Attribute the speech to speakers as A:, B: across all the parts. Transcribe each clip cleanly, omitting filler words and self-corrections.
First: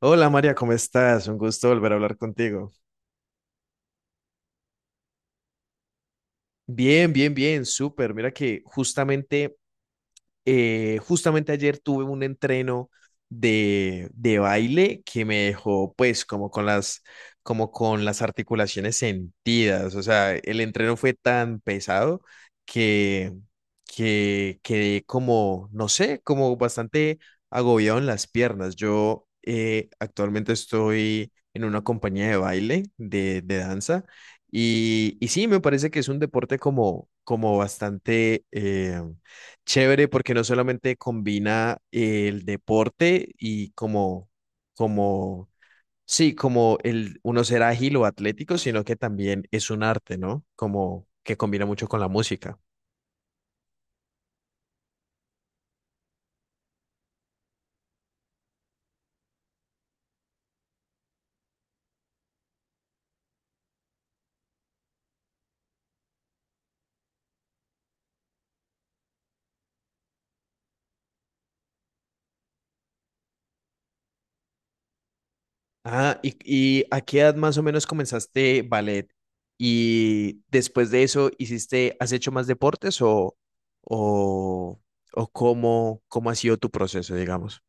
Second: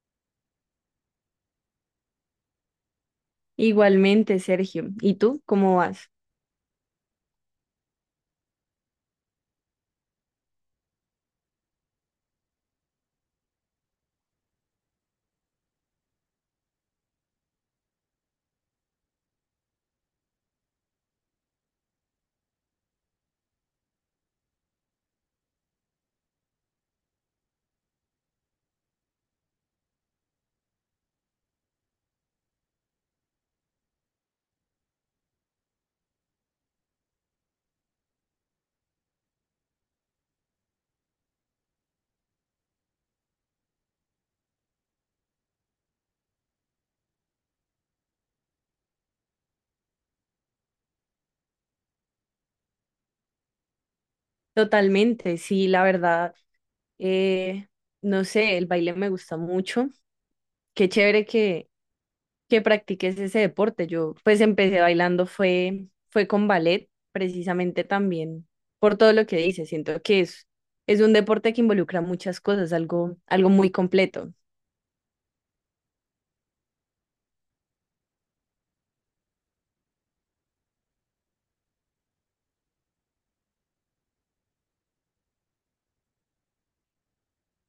A: Hola María, ¿cómo estás? Un gusto volver a hablar contigo.
B: Igualmente, Sergio. ¿Y tú cómo vas?
A: Bien, bien, bien, súper. Mira que justamente ayer tuve un entreno de baile que me dejó pues como con las articulaciones sentidas. O sea, el entreno fue tan pesado que, que quedé como, no sé, como bastante agobiado en las piernas. Yo actualmente estoy en una compañía de baile, de danza, y sí, me parece que es un deporte como, como bastante chévere porque no solamente combina el deporte como, sí, como el uno ser ágil o atlético, sino que también es un arte, ¿no? Como que combina mucho con la música.
B: Totalmente, sí, la verdad. eh, no sé, el baile me gusta mucho. Qué chévere que practiques ese deporte. Yo pues empecé bailando, fue con ballet, precisamente también por todo lo que dices. Siento que es un deporte que involucra muchas cosas, algo muy completo.
A: Ah, y ¿a qué edad más o menos comenzaste ballet? Y después de eso, ¿hiciste, has hecho más deportes o, o cómo, cómo ha sido tu proceso, digamos?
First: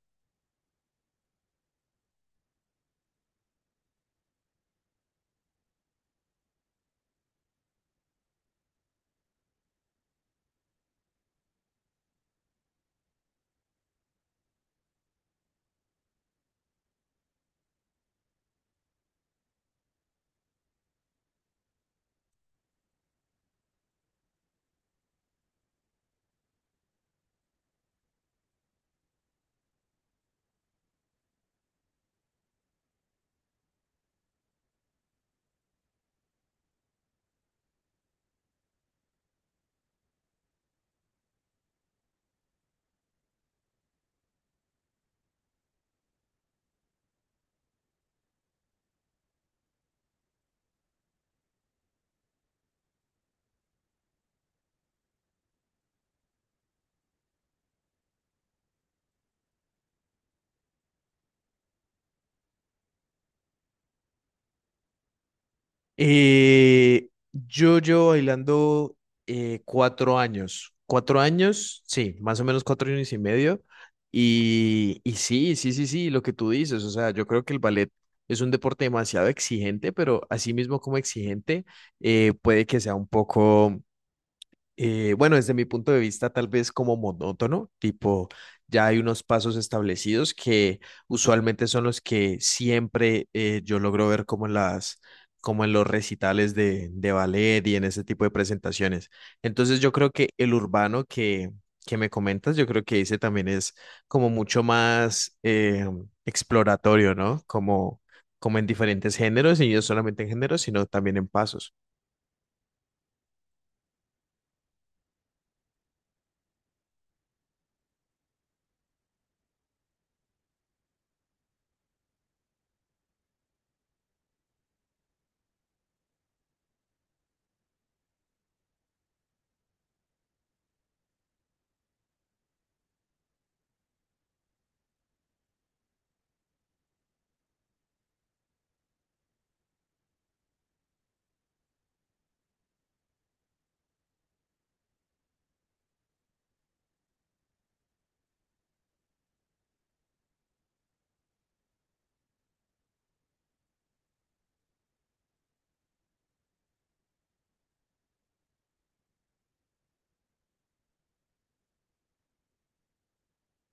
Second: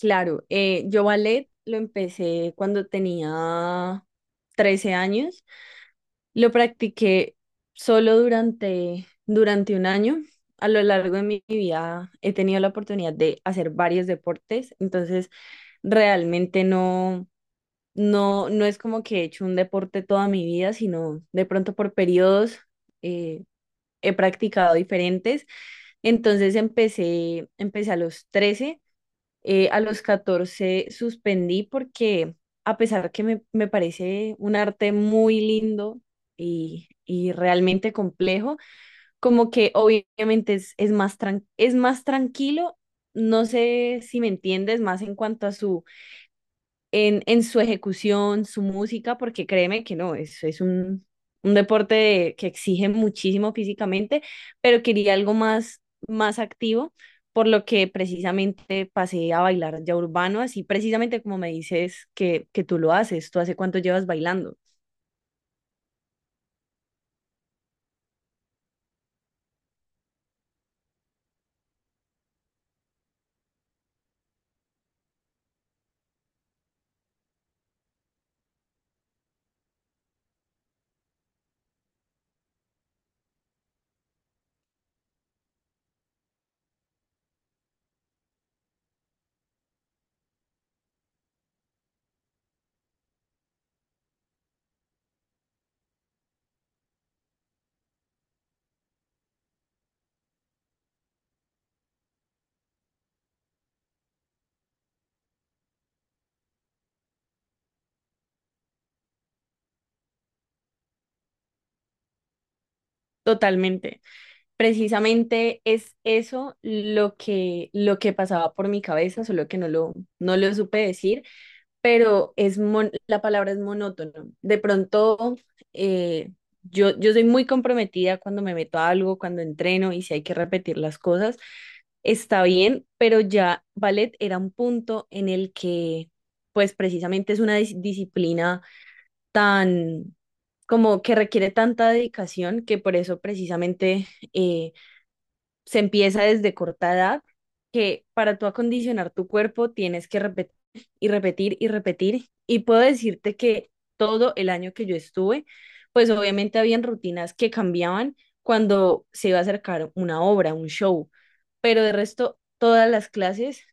B: Claro, yo ballet lo empecé cuando tenía 13 años. Lo practiqué solo durante un año. A lo largo de mi vida he tenido la oportunidad de hacer varios deportes, entonces realmente no es como que he hecho un deporte toda mi vida, sino de pronto por periodos eh, he practicado diferentes. Entonces empecé a los 13 a los 14 suspendí porque a pesar que me parece un arte muy lindo y realmente complejo, como que obviamente es más tranquilo, no sé si me entiendes, más en cuanto a su en su ejecución, su música, porque créeme que no, es un que exige muchísimo físicamente, pero quería algo más, más activo, por lo que precisamente pasé a bailar ya urbano, así precisamente como me dices que tú lo haces. ¿Tú hace cuánto llevas bailando?
A: Yo llevo bailando cuatro años, sí, más o menos cuatro años y medio. Y sí, sí, sí, sí, lo que tú dices, o sea, yo creo que el ballet es un deporte demasiado exigente, pero así mismo como exigente, puede que sea un poco bueno, desde mi punto de vista, tal vez como monótono, tipo, ya hay unos pasos establecidos que usualmente son los que siempre yo logro ver como en las, como en los recitales de ballet y en ese tipo de presentaciones. Entonces, yo creo que el urbano que me comentas, yo creo que ese también es como mucho más exploratorio, ¿no? Como, como en diferentes géneros, y no solamente en géneros, sino también en pasos.
B: Totalmente. Precisamente es eso lo que pasaba por mi cabeza, solo que no lo supe decir, pero la palabra es monótono. De pronto, eh, yo soy muy comprometida cuando me meto a algo. Cuando entreno y si hay que repetir las cosas, está bien, pero ya ballet era un punto en el que, pues precisamente es una disciplina tan, como que requiere tanta dedicación que por eso precisamente... eh, se empieza desde corta edad, que para tú acondicionar tu cuerpo tienes que repetir y repetir y repetir. Y puedo decirte que todo el año que yo estuve, pues obviamente habían rutinas que cambiaban cuando se iba a acercar una obra, un show, pero de resto todas las clases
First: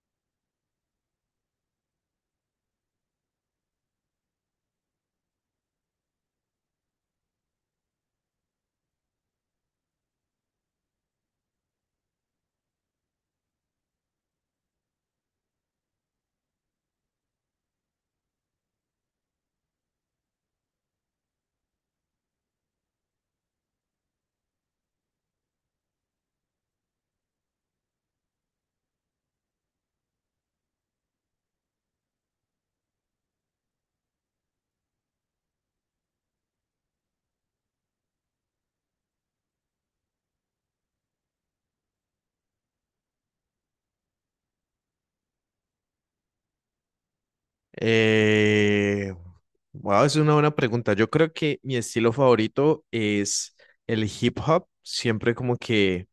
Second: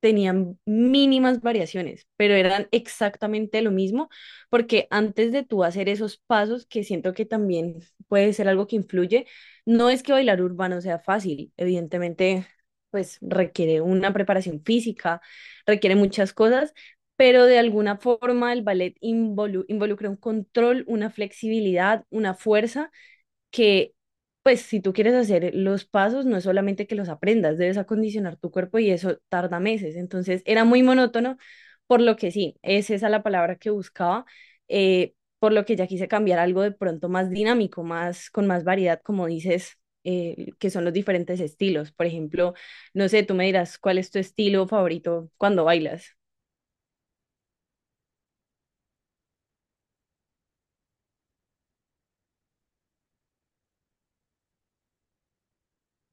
B: tenían mínimas variaciones, pero eran exactamente lo mismo, porque antes de tú hacer esos pasos, que siento que también puede ser algo que influye, no es que bailar urbano sea fácil, evidentemente, pues requiere una preparación física, requiere muchas cosas, pero de alguna forma el ballet involucra un control, una flexibilidad, una fuerza que, pues, si tú quieres hacer los pasos, no es solamente que los aprendas, debes acondicionar tu cuerpo y eso tarda meses. Entonces, era muy monótono, por lo que sí, es esa la palabra que buscaba, por lo que ya quise cambiar algo de pronto más dinámico, más, con más variedad, como dices. Que son los diferentes estilos. Por ejemplo, no sé, tú me dirás cuál es tu estilo favorito cuando bailas.
A: Eh, wow, es una buena pregunta. Yo creo que mi estilo favorito es el hip hop. Siempre como que,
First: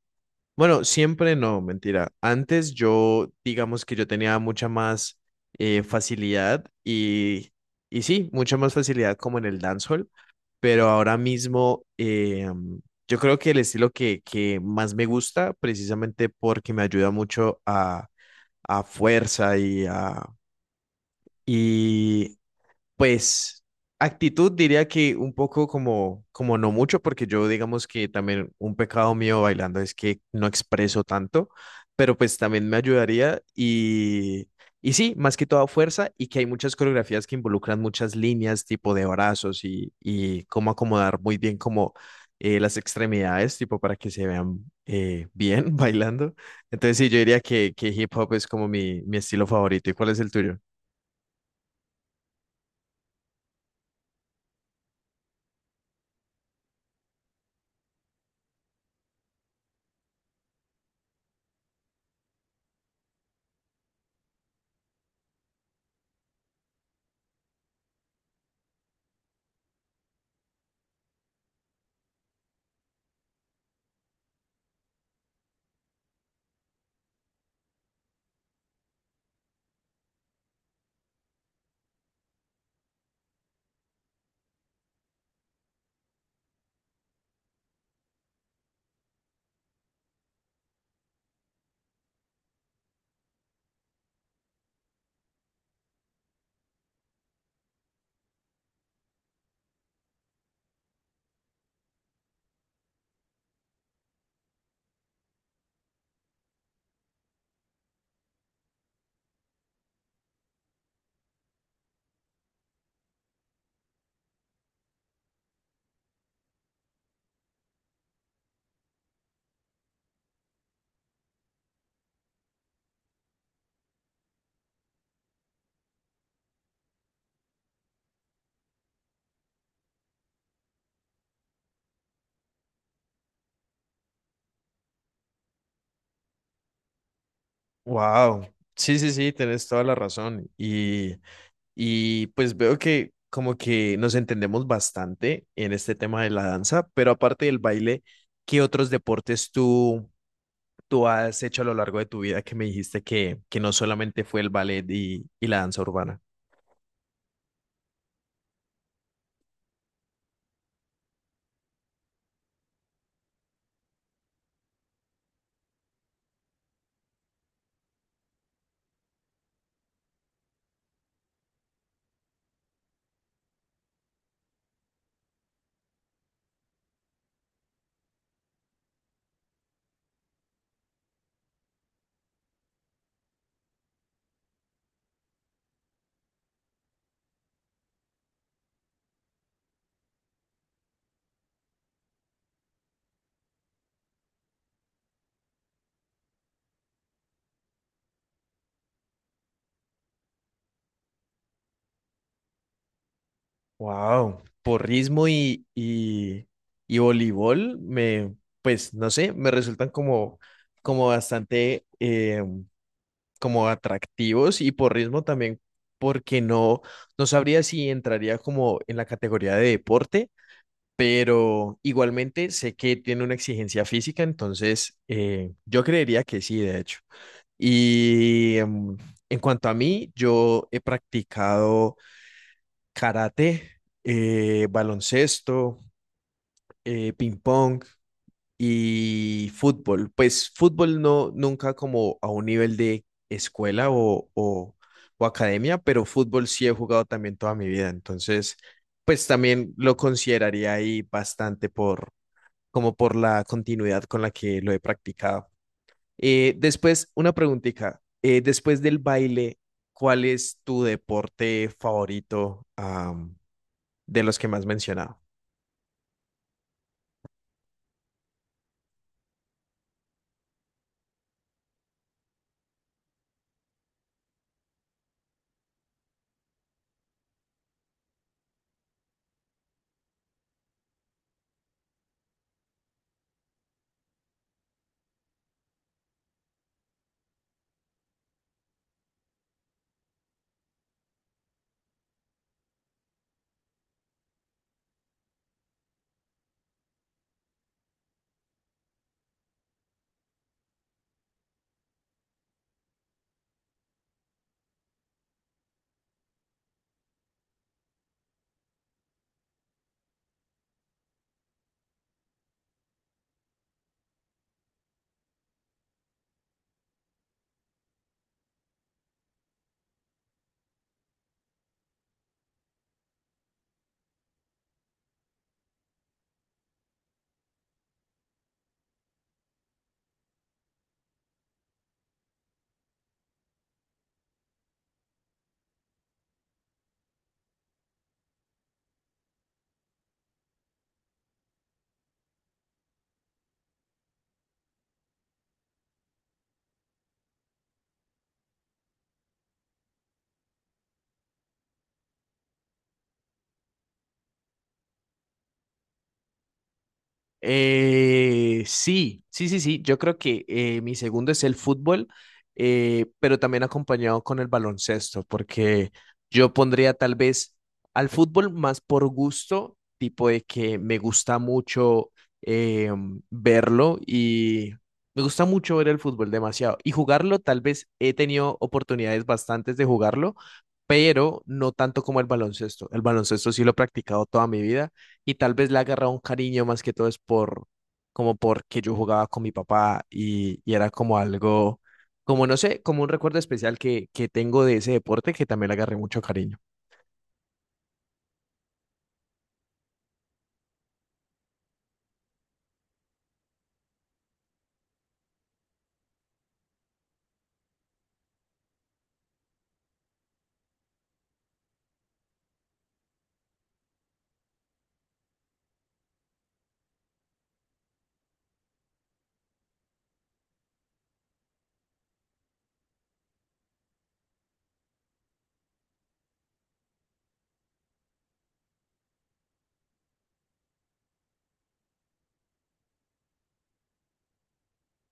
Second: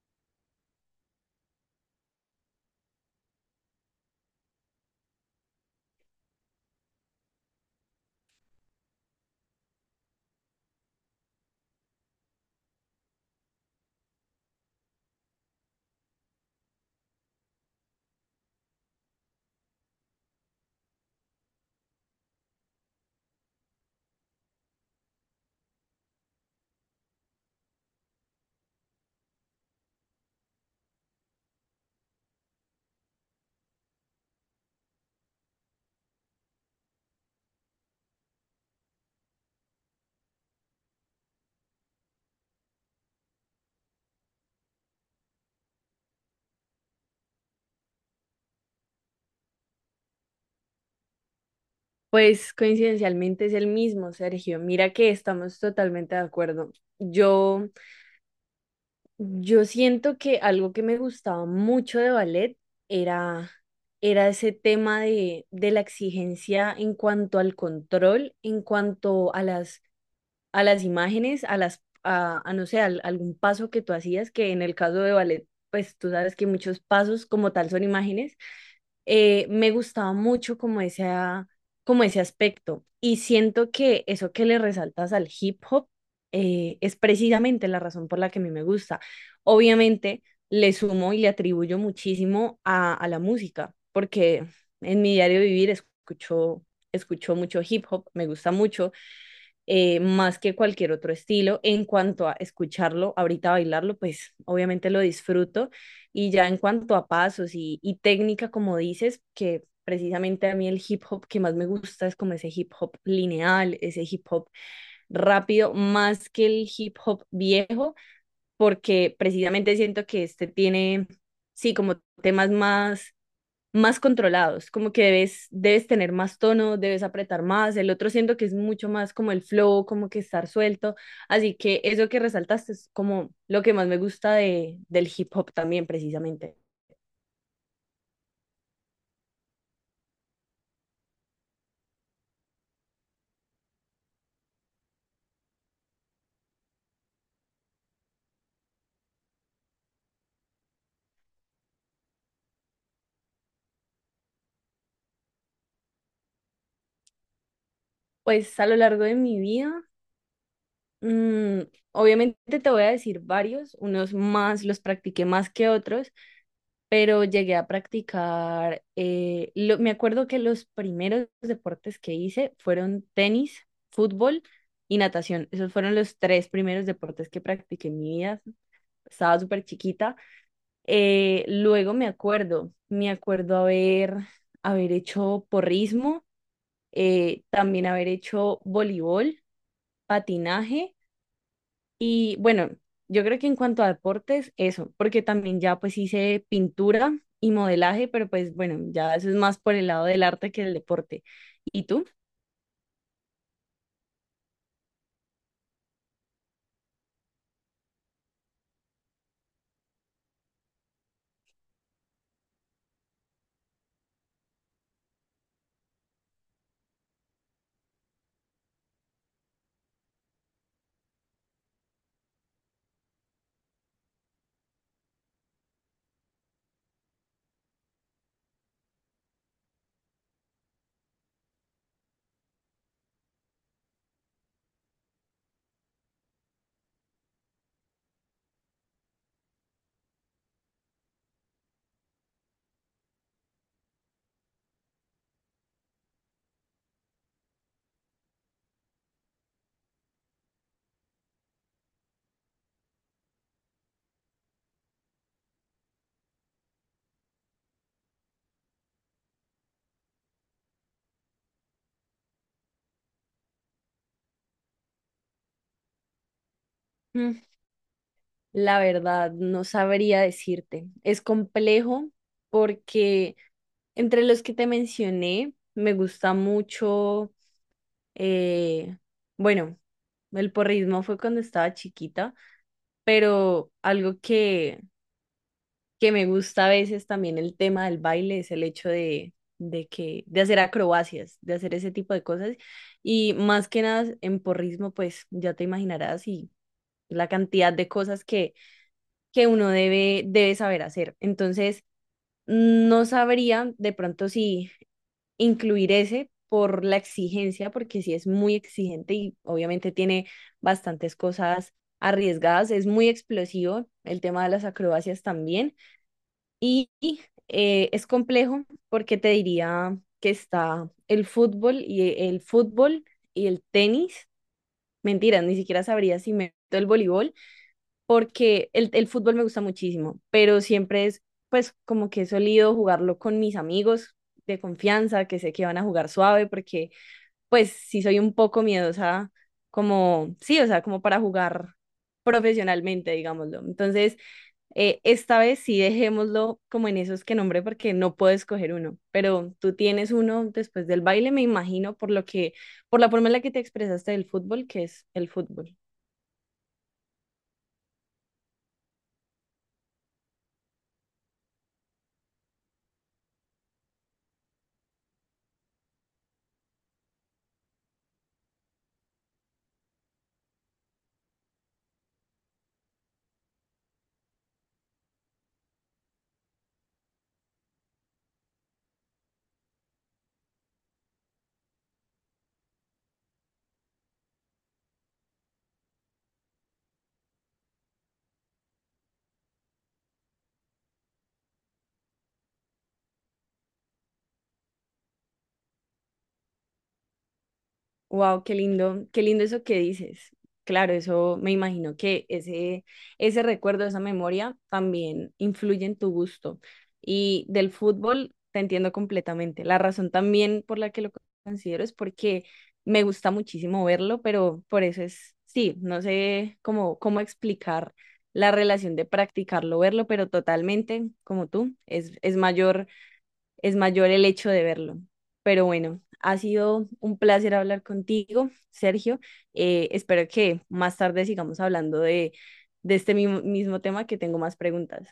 A: bueno, siempre no, mentira. Antes yo, digamos que yo tenía mucha más facilidad y sí, mucha más facilidad como en el dancehall, pero ahora mismo yo creo que el estilo que más me gusta, precisamente porque me ayuda mucho a fuerza y a y pues actitud diría que un poco como, como no mucho, porque yo digamos que también un pecado mío bailando es que no expreso tanto, pero pues también me ayudaría y sí, más que toda fuerza y que hay muchas coreografías que involucran muchas líneas tipo de brazos y cómo acomodar muy bien como las extremidades tipo para que se vean bien bailando. Entonces sí, yo diría que hip hop es como mi estilo favorito. ¿Y cuál es el tuyo?
B: Pues coincidencialmente es el mismo, Sergio. Mira que estamos totalmente de acuerdo. Yo Yo siento que algo que me gustaba mucho de ballet era, era ese tema de la exigencia, en cuanto al control, en cuanto a las imágenes, a no sé, algún paso que tú hacías, que en el caso de ballet, pues tú sabes que muchos pasos como tal son imágenes. Me gustaba mucho como como ese aspecto. Y siento que eso que le resaltas al hip hop es precisamente la razón por la que a mí me gusta. Obviamente le sumo y le atribuyo muchísimo a la música, porque en mi diario vivir escucho mucho hip hop, me gusta mucho más que cualquier otro estilo. En cuanto a escucharlo, ahorita bailarlo, pues obviamente lo disfruto. Y ya en cuanto a pasos y técnica, como dices, que precisamente a mí el hip hop que más me gusta es como ese hip hop lineal, ese hip hop rápido, más que el hip hop viejo, porque precisamente siento que este tiene, sí, como temas más controlados, como que debes tener más tono, debes apretar más. El otro siento que es mucho más como el flow, como que estar suelto, así que eso que resaltaste es como lo que más me gusta del hip hop también precisamente.
A: Wow, sí, sí, sí, tenés toda la razón. Y pues veo que como que nos entendemos bastante en este tema de la danza, pero aparte del baile, ¿qué otros deportes tú has hecho a lo largo de tu vida que me dijiste que no solamente fue el ballet y la danza urbana?
B: Pues a lo largo de mi vida, mm, obviamente te voy a decir varios, unos más los practiqué más que otros, pero llegué a practicar. Me acuerdo que los primeros deportes que hice fueron tenis, fútbol y natación. Esos fueron los tres primeros deportes que practiqué en mi vida. Estaba súper chiquita. Luego me acuerdo haber hecho porrismo, también haber hecho voleibol, patinaje y bueno, yo creo que en cuanto a deportes, eso, porque también ya pues hice pintura y modelaje, pero pues bueno, ya eso es más por el lado del arte que del deporte. ¿Y tú?
A: Wow, porrismo y voleibol me, pues no sé, me resultan como, como bastante como atractivos y por ritmo también, porque no sabría si entraría como en la categoría de deporte, pero igualmente sé que tiene una exigencia física, entonces yo creería que sí, de hecho. Y en cuanto a mí, yo he practicado karate, baloncesto, ping pong y fútbol. Pues fútbol no, nunca como a un nivel de escuela o academia, pero fútbol sí he jugado también toda mi vida. Entonces, pues también lo consideraría ahí bastante por, como por la continuidad con la que lo he practicado. Después, una preguntita. Después del baile, ¿cuál es tu deporte favorito, de los que más has mencionado?
B: Mm, La verdad, no sabría decirte. Es complejo porque entre los que te mencioné, me gusta mucho, eh, bueno, el porrismo fue cuando estaba chiquita, pero algo que me gusta a veces también el tema del baile es el hecho de hacer acrobacias, de hacer ese tipo de cosas. Y más que nada en porrismo, pues ya te imaginarás y la cantidad de cosas que uno debe saber hacer. Entonces, no sabría de pronto si incluir ese por la exigencia, porque sí es muy exigente y obviamente tiene bastantes cosas arriesgadas. Es muy explosivo el tema de las acrobacias también, y es complejo porque te diría que está el fútbol y el tenis. Mentira, ni siquiera sabría si meto el voleibol, porque el fútbol me gusta muchísimo, pero siempre es, pues, como que he solido jugarlo con mis amigos de confianza, que sé que van a jugar suave, porque pues sí soy un poco miedosa, como, sí, o sea, como para jugar profesionalmente, digámoslo. Entonces, esta vez sí dejémoslo como en esos que nombré, porque no puedo escoger uno, pero tú tienes uno después del baile, me imagino, por lo que, por la forma en la que te expresaste del fútbol, que es el fútbol.
A: Sí, sí, sí, sí. Yo creo que mi segundo es el fútbol, pero también acompañado con el baloncesto, porque yo pondría tal vez al fútbol más por gusto, tipo de que me gusta mucho eh, verlo y me gusta mucho ver el fútbol demasiado. Y jugarlo, tal vez he tenido oportunidades bastantes de jugarlo, pero no tanto como el baloncesto. El baloncesto sí lo he practicado toda mi vida y tal vez le agarra un cariño más que todo es por, como porque yo jugaba con mi papá y era como algo, como no sé, como un recuerdo especial que tengo de ese deporte que también le agarré mucho cariño.
B: Wow, qué lindo eso que dices. Claro, eso me imagino que ese recuerdo, esa memoria también influye en tu gusto. Y del fútbol te entiendo completamente. La razón también por la que lo considero es porque me gusta muchísimo verlo, pero por eso es, sí, no sé cómo explicar la relación de practicarlo, verlo, pero totalmente, como tú, es mayor el hecho de verlo. Pero bueno, ha sido un placer hablar contigo, Sergio. Espero que más tarde sigamos hablando de este mismo tema, que tengo más preguntas.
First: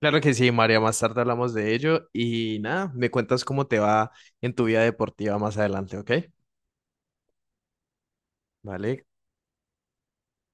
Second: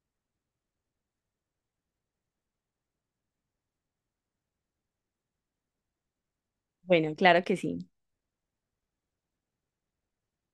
A: Claro que sí, María, más tarde hablamos de ello y nada, me cuentas cómo te va en tu vida deportiva más adelante, ¿ok?
B: Bueno, claro que sí.
A: Vale.